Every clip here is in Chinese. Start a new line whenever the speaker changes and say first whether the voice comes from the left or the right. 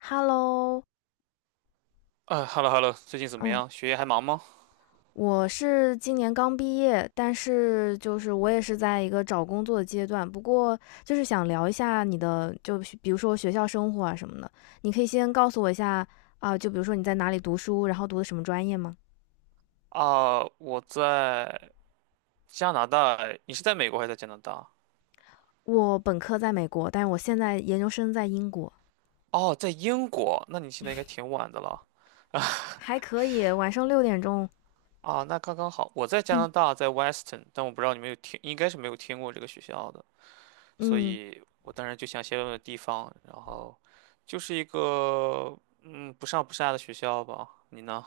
left: Hello，
right: 啊，hello hello，最近怎么
left: 嗯，
right: 样？学业还忙吗？
left: 我是今年刚毕业，但是就是我也是在一个找工作的阶段。不过就是想聊一下你的，就比如说学校生活啊什么的，你可以先告诉我一下啊，就比如说你在哪里读书，然后读的什么专业吗？
right: 啊，我在加拿大，你是在美国还是在加拿大？
left: 我本科在美国，但是我现在研究生在英国，
right: 哦，在英国，那你现在应该挺晚的了。
left: 还可以。晚上6点钟，
right: 啊，那刚刚好。我在加拿
left: 嗯
right: 大，在 Western， 但我不知道你们有听，应该是没有听过这个学校的，所
left: 嗯。
right: 以我当然就想先问问地方，然后就是一个不上不下的学校吧。你呢？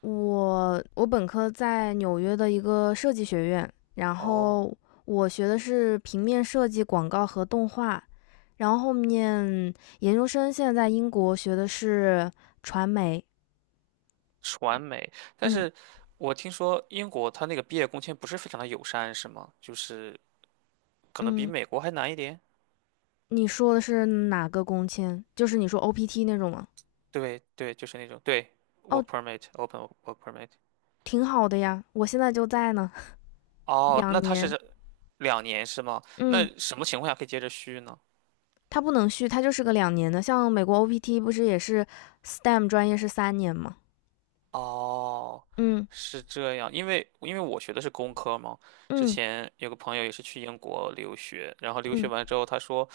left: 我本科在纽约的一个设计学院，然
right: 哦，
left: 后我学的是平面设计、广告和动画，然后后面研究生现在在英国学的是传媒。
right: 传媒。但
left: 嗯
right: 是我听说英国它那个毕业工签不是非常的友善，是吗？就是可能比
left: 嗯，
right: 美国还难一点。
left: 你说的是哪个工签？就是你说 OPT 那种吗？
right: 对对，就是那种，对，
left: 哦，
right: work permit open work permit。
left: 挺好的呀，我现在就在呢，
right: 哦，
left: 两
right: 那它
left: 年。
right: 是两年是吗？那
left: 嗯，
right: 什么情况下可以接着续呢？
left: 它不能续，它就是个两年的。像美国 OPT 不是也是 STEM 专业是3年吗？
right: 哦，
left: 嗯
right: 是这样，因为我学的是工科嘛。之
left: 嗯
right: 前有个朋友也是去英国留学，然后留学
left: 嗯。
right: 完之后他说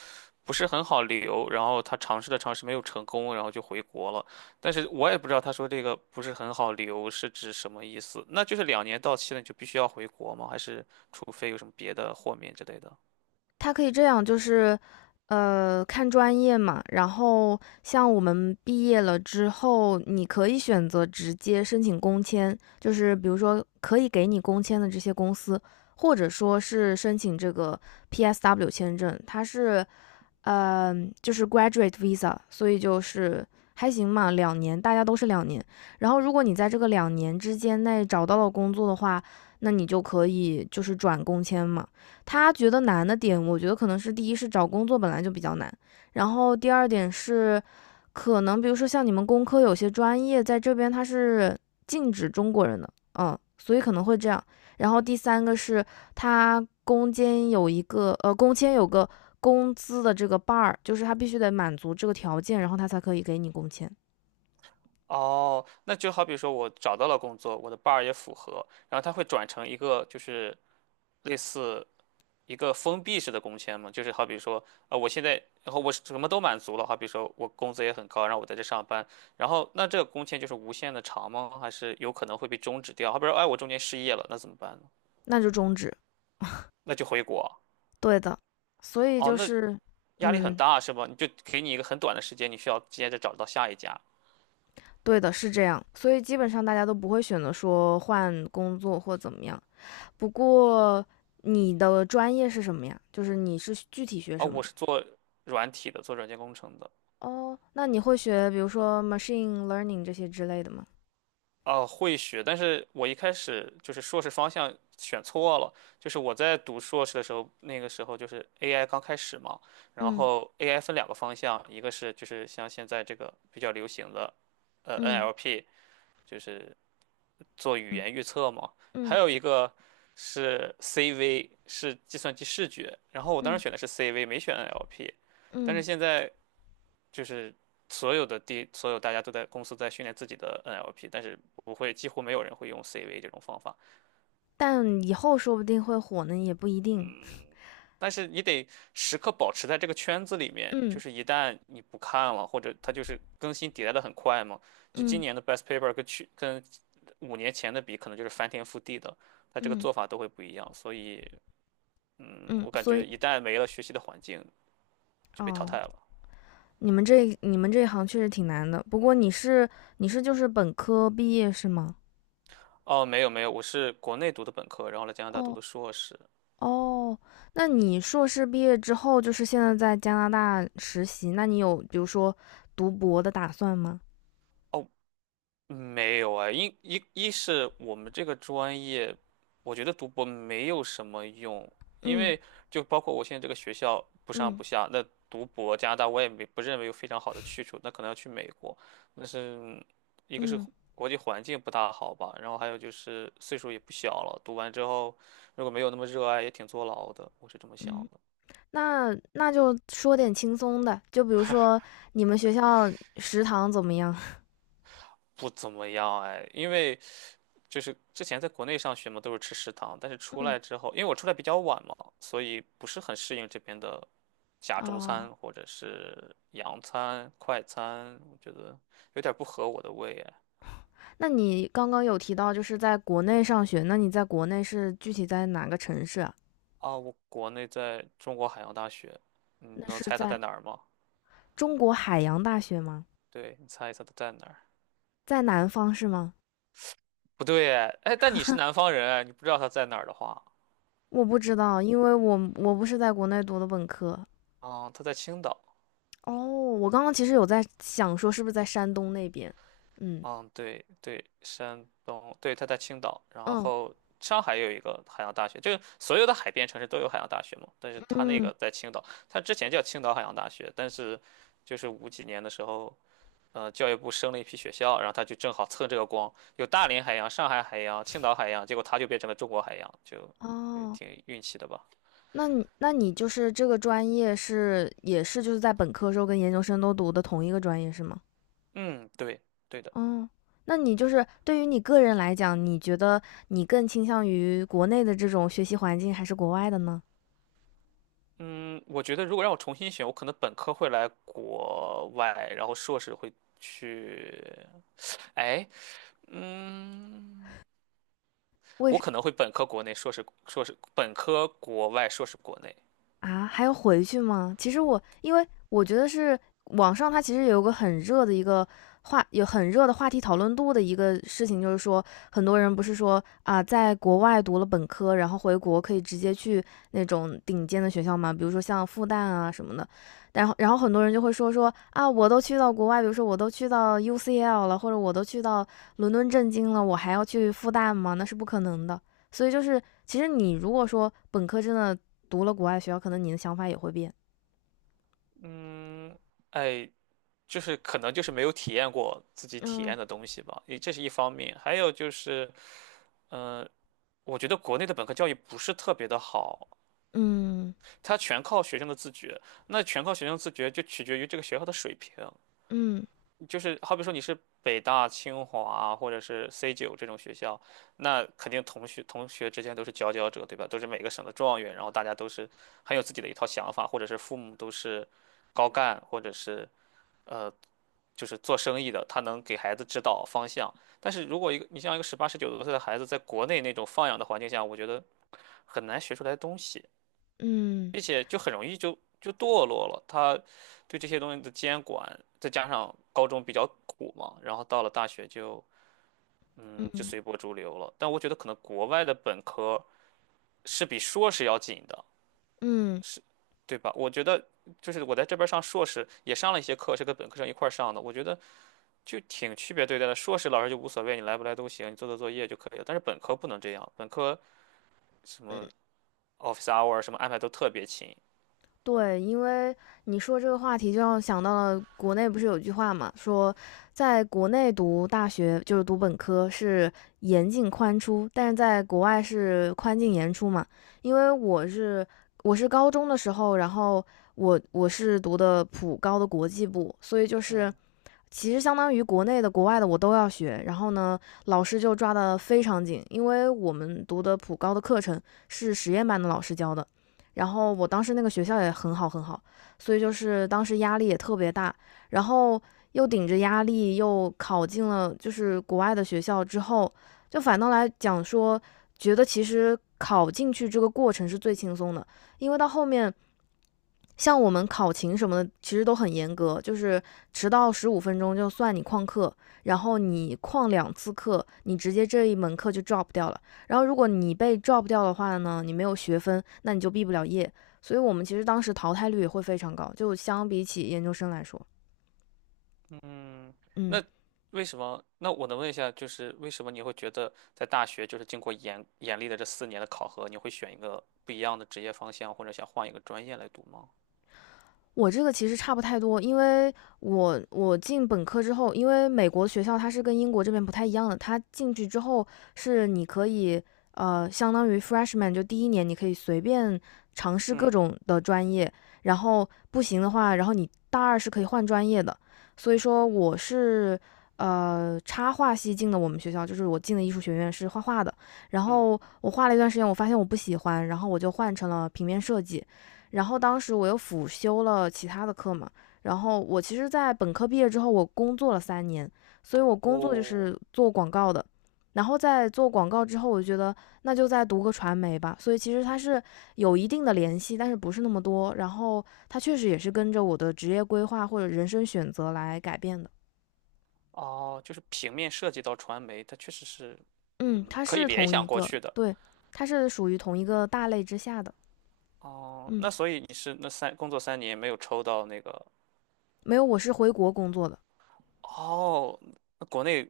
right: 不是很好留，然后他尝试了尝试没有成功，然后就回国了。但是我也不知道他说这个不是很好留是指什么意思，那就是两年到期了你就必须要回国吗？还是除非有什么别的豁免之类的？
left: 它可以这样，就是，看专业嘛。然后像我们毕业了之后，你可以选择直接申请工签，就是比如说可以给你工签的这些公司，或者说是申请这个 PSW 签证，它是呃，就是 graduate visa，所以就是还行嘛，两年，大家都是两年。然后如果你在这个两年之间内找到了工作的话，那你就可以就是转工签嘛。他觉得难的点，我觉得可能是第一是找工作本来就比较难，然后第二点是，可能比如说像你们工科有些专业在这边它是禁止中国人的，嗯，所以可能会这样。然后第三个是他攻坚有一个呃，工签有个工资的这个 bar，就是他必须得满足这个条件，然后他才可以给你工签，
right: 哦，那就好比说我找到了工作，我的 bar 也符合，然后他会转成一个就是类似一个封闭式的工签嘛。就是好比说，啊、我现在，然后我什么都满足了，好比说我工资也很高，然后我在这上班，然后那这个工签就是无限的长吗？还是有可能会被终止掉？好比说，哎，我中间失业了，那怎么办呢？
left: 那就终止。
right: 那就回国啊。
left: 对的，所以
right: 哦，
left: 就
right: 那
left: 是
right: 压力很
left: 嗯，
right: 大是吧？你就给你一个很短的时间，你需要接着找到下一家。
left: 对的，是这样。所以基本上大家都不会选择说换工作或怎么样。不过你的专业是什么呀？就是你是具体学
right: 啊、
left: 什么
right: 我
left: 的？
right: 是做软体的，做软件工程的。
left: 哦，那你会学比如说 machine learning 这些之类的吗？
right: 啊，会学，但是我一开始就是硕士方向选错了。就是我在读硕士的时候，那个时候就是 AI 刚开始嘛，然
left: 嗯
right: 后 AI 分两个方向，一个是就是像现在这个比较流行的，
left: 嗯
right: NLP，就是做语
left: 嗯
right: 言预测嘛，还
left: 嗯
right: 有一个是 CV，是计算机视觉。然后我当
left: 嗯嗯。
right: 时
left: 嗯
right: 选的是 CV，没选 NLP，但是
left: 嗯。
right: 现在就是所有大家都在公司在训练自己的 NLP，但是不会，几乎没有人会用 CV 这种方法。
left: 但以后说不定会火呢，也不一定。
right: 但是你得时刻保持在这个圈子里面，就
left: 嗯
right: 是一旦你不看了，或者它就是更新迭代的很快嘛，就今
left: 嗯
right: 年的 best paper 跟5年前的比，可能就是翻天覆地的，它这个
left: 嗯
right: 做法都会不一样。所以，
left: 嗯，
right: 我感
left: 所
right: 觉
left: 以
right: 一旦没了学习的环境，就被淘汰
left: 哦，
right: 了。
left: 你们这一行确实挺难的。不过你是就是本科毕业是吗？
right: 哦，没有没有，我是国内读的本科，然后来加拿大读
left: 哦
right: 的硕士。
left: 哦，那你硕士毕业之后，就是现在在加拿大实习，那你有比如说读博的打算吗？
right: 哦。没有啊，一是我们这个专业，我觉得读博没有什么用，因
left: 嗯
right: 为就包括我现在这个学校不上
left: 嗯
right: 不下，那读博加拿大我也没不认为有非常好的去处，那可能要去美国。那是一个是
left: 嗯
right: 国际环境不大好吧，然后还有就是岁数也不小了，读完之后如果没有那么热爱，也挺坐牢的，我是这么想
left: 嗯，
right: 的。
left: 那就说点轻松的，就比如说你们学校食堂怎么样？
right: 不怎么样哎，因为就是之前在国内上学嘛，都是吃食堂，但是 出
left: 嗯
right: 来之后，因为我出来比较晚嘛，所以不是很适应这边的假中
left: 哦，
right: 餐或者是洋餐、快餐，我觉得有点不合我的胃哎。
left: 那你刚刚有提到就是在国内上学，那你在国内是具体在哪个城市啊？
right: 啊，我国内在中国海洋大学，你
left: 那
right: 能
left: 是
right: 猜它
left: 在
right: 在哪儿吗？
left: 中国海洋大学吗？
right: 对，你猜一猜它在哪儿？
left: 在南方是吗？
right: 不对哎，哎但你是南 方人哎，你不知道它在哪儿的话，
left: 我不知道，因为我不是在国内读的本科。
right: 啊，它在青岛。
left: 哦，我刚刚其实有在想说是不是在山东那边？嗯
right: 嗯，对对，山东，对，他在青岛。然
left: 嗯
right: 后上海也有一个海洋大学，就是所有的海边城市都有海洋大学嘛，但是他那
left: 嗯，
right: 个在青岛。他之前叫青岛海洋大学，但是就是五几年的时候，教育部升了一批学校，然后他就正好蹭这个光，有大连海洋、上海海洋、青岛海洋，结果他就变成了中国海洋，就
left: 哦，
right: 挺运气的吧？
left: 那你就是这个专业是也是就是在本科时候跟研究生都读的同一个专业是吗？
right: 嗯，对，对的。
left: 嗯，那你就是对于你个人来讲，你觉得你更倾向于国内的这种学习环境还是国外的呢？
right: 嗯，我觉得如果让我重新选，我可能本科会来国外，然后硕士会去，哎，嗯，我
left: 为
right: 可能会本科国内，硕士硕士本科国外，硕士国内。
left: 啊，还要回去吗？其实我因为我觉得是网上它其实有很热的话题讨论度的一个事情，就是说很多人不是说啊，在国外读了本科，然后回国可以直接去那种顶尖的学校嘛，比如说像复旦啊什么的。然后很多人就会说说啊，我都去到国外，比如说我都去到 UCL 了，或者我都去到伦敦政经了，我还要去复旦吗？那是不可能的。所以就是，其实你如果说本科真的读了国外学校，可能你的想法也会变。
right: 嗯、哎，就是可能就是没有体验过自己体
left: 嗯
right: 验的东西吧，也这是一方面。还有就是，嗯、我觉得国内的本科教育不是特别的好，
left: 嗯
right: 它全靠学生的自觉，那全靠学生自觉就取决于这个学校的水平。
left: 嗯
right: 就是好比说你是北大、清华或者是 C9这种学校，那肯定同学之间都是佼佼者，对吧？都是每个省的状元，然后大家都是很有自己的一套想法，或者是父母都是高干，或者是呃就是做生意的，他能给孩子指导方向。但是如果一个你像一个18、19多岁的孩子，在国内那种放养的环境下，我觉得很难学出来东西，
left: 嗯
right: 并且就很容易就堕落了。他对这些东西的监管，再加上高中比较苦嘛，然后到了大学就
left: 嗯
right: 随波逐流了。但我觉得可能国外的本科是比硕士要紧的，
left: 嗯，
right: 是，对吧？我觉得就是我在这边儿上硕士也上了一些课，是跟本科生一块儿上的，我觉得就挺区别对待的。硕士老师就无所谓，你来不来都行，你做做作业就可以了。但是本科不能这样，本科什么 office hour 什么安排都特别勤。
left: 对，因为你说这个话题，就让我想到了国内不是有句话嘛，说在国内读大学就是读本科是严进宽出，但是在国外是宽进严出嘛。因为我是高中的时候，然后我是读的普高的国际部，所以就是
right: 嗯。
left: 其实相当于国内的、国外的我都要学。然后呢，老师就抓得非常紧，因为我们读的普高的课程是实验班的老师教的。然后我当时那个学校也很好很好，所以就是当时压力也特别大，然后又顶着压力又考进了就是国外的学校之后，就反倒来讲说，觉得其实考进去这个过程是最轻松的，因为到后面像我们考勤什么的，其实都很严格，就是迟到15分钟就算你旷课，然后你旷2次课，你直接这一门课就 drop 掉了。然后如果你被 drop 掉的话呢，你没有学分，那你就毕不了业。所以我们其实当时淘汰率也会非常高，就相比起研究生来说，
right: 嗯，
left: 嗯。
right: 那为什么？那我能问一下，就是为什么你会觉得在大学，就是经过严厉的这4年的考核，你会选一个不一样的职业方向，或者想换一个专业来读吗？
left: 我这个其实差不太多，因为我进本科之后，因为美国学校它是跟英国这边不太一样的，它进去之后是你可以相当于 freshman 就第一年你可以随便尝试各
right: 嗯
left: 种的专业，然后不行的话，然后你大二是可以换专业的，所以说我是插画系进的我们学校，就是我进的艺术学院是画画的，然
right: 嗯，
left: 后我画了一段时间，我发现我不喜欢，然后我就换成了平面设计。然后当时我又辅修了其他的课嘛，然后我其实，在本科毕业之后，我工作了三年，所以我工作就是
right: 我
left: 做广告的。然后在做广告之后，我觉得那就再读个传媒吧。所以其实它是有一定的联系，但是不是那么多。然后它确实也是跟着我的职业规划或者人生选择来改变的。
right: 哦，就是平面设计到传媒，它确实是，
left: 嗯，它
right: 可以
left: 是
right: 联
left: 同
right: 想
left: 一
right: 过
left: 个，
right: 去的。
left: 对，它是属于同一个大类之下的。
right: 哦，
left: 嗯，
right: 那所以你是那工作3年没有抽到那个？
left: 没有，我是回国工作的。
right: 哦，那国内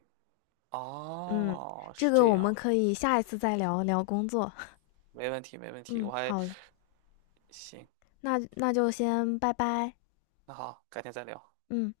left: 嗯，
right: 哦
left: 这
right: 是
left: 个
right: 这
left: 我们
right: 样。
left: 可以下一次再聊聊工作。
right: 没问题没问题，
left: 嗯，
right: 我还
left: 好嘞，
right: 行，
left: 那就先拜拜。
right: 那好，改天再聊。
left: 嗯。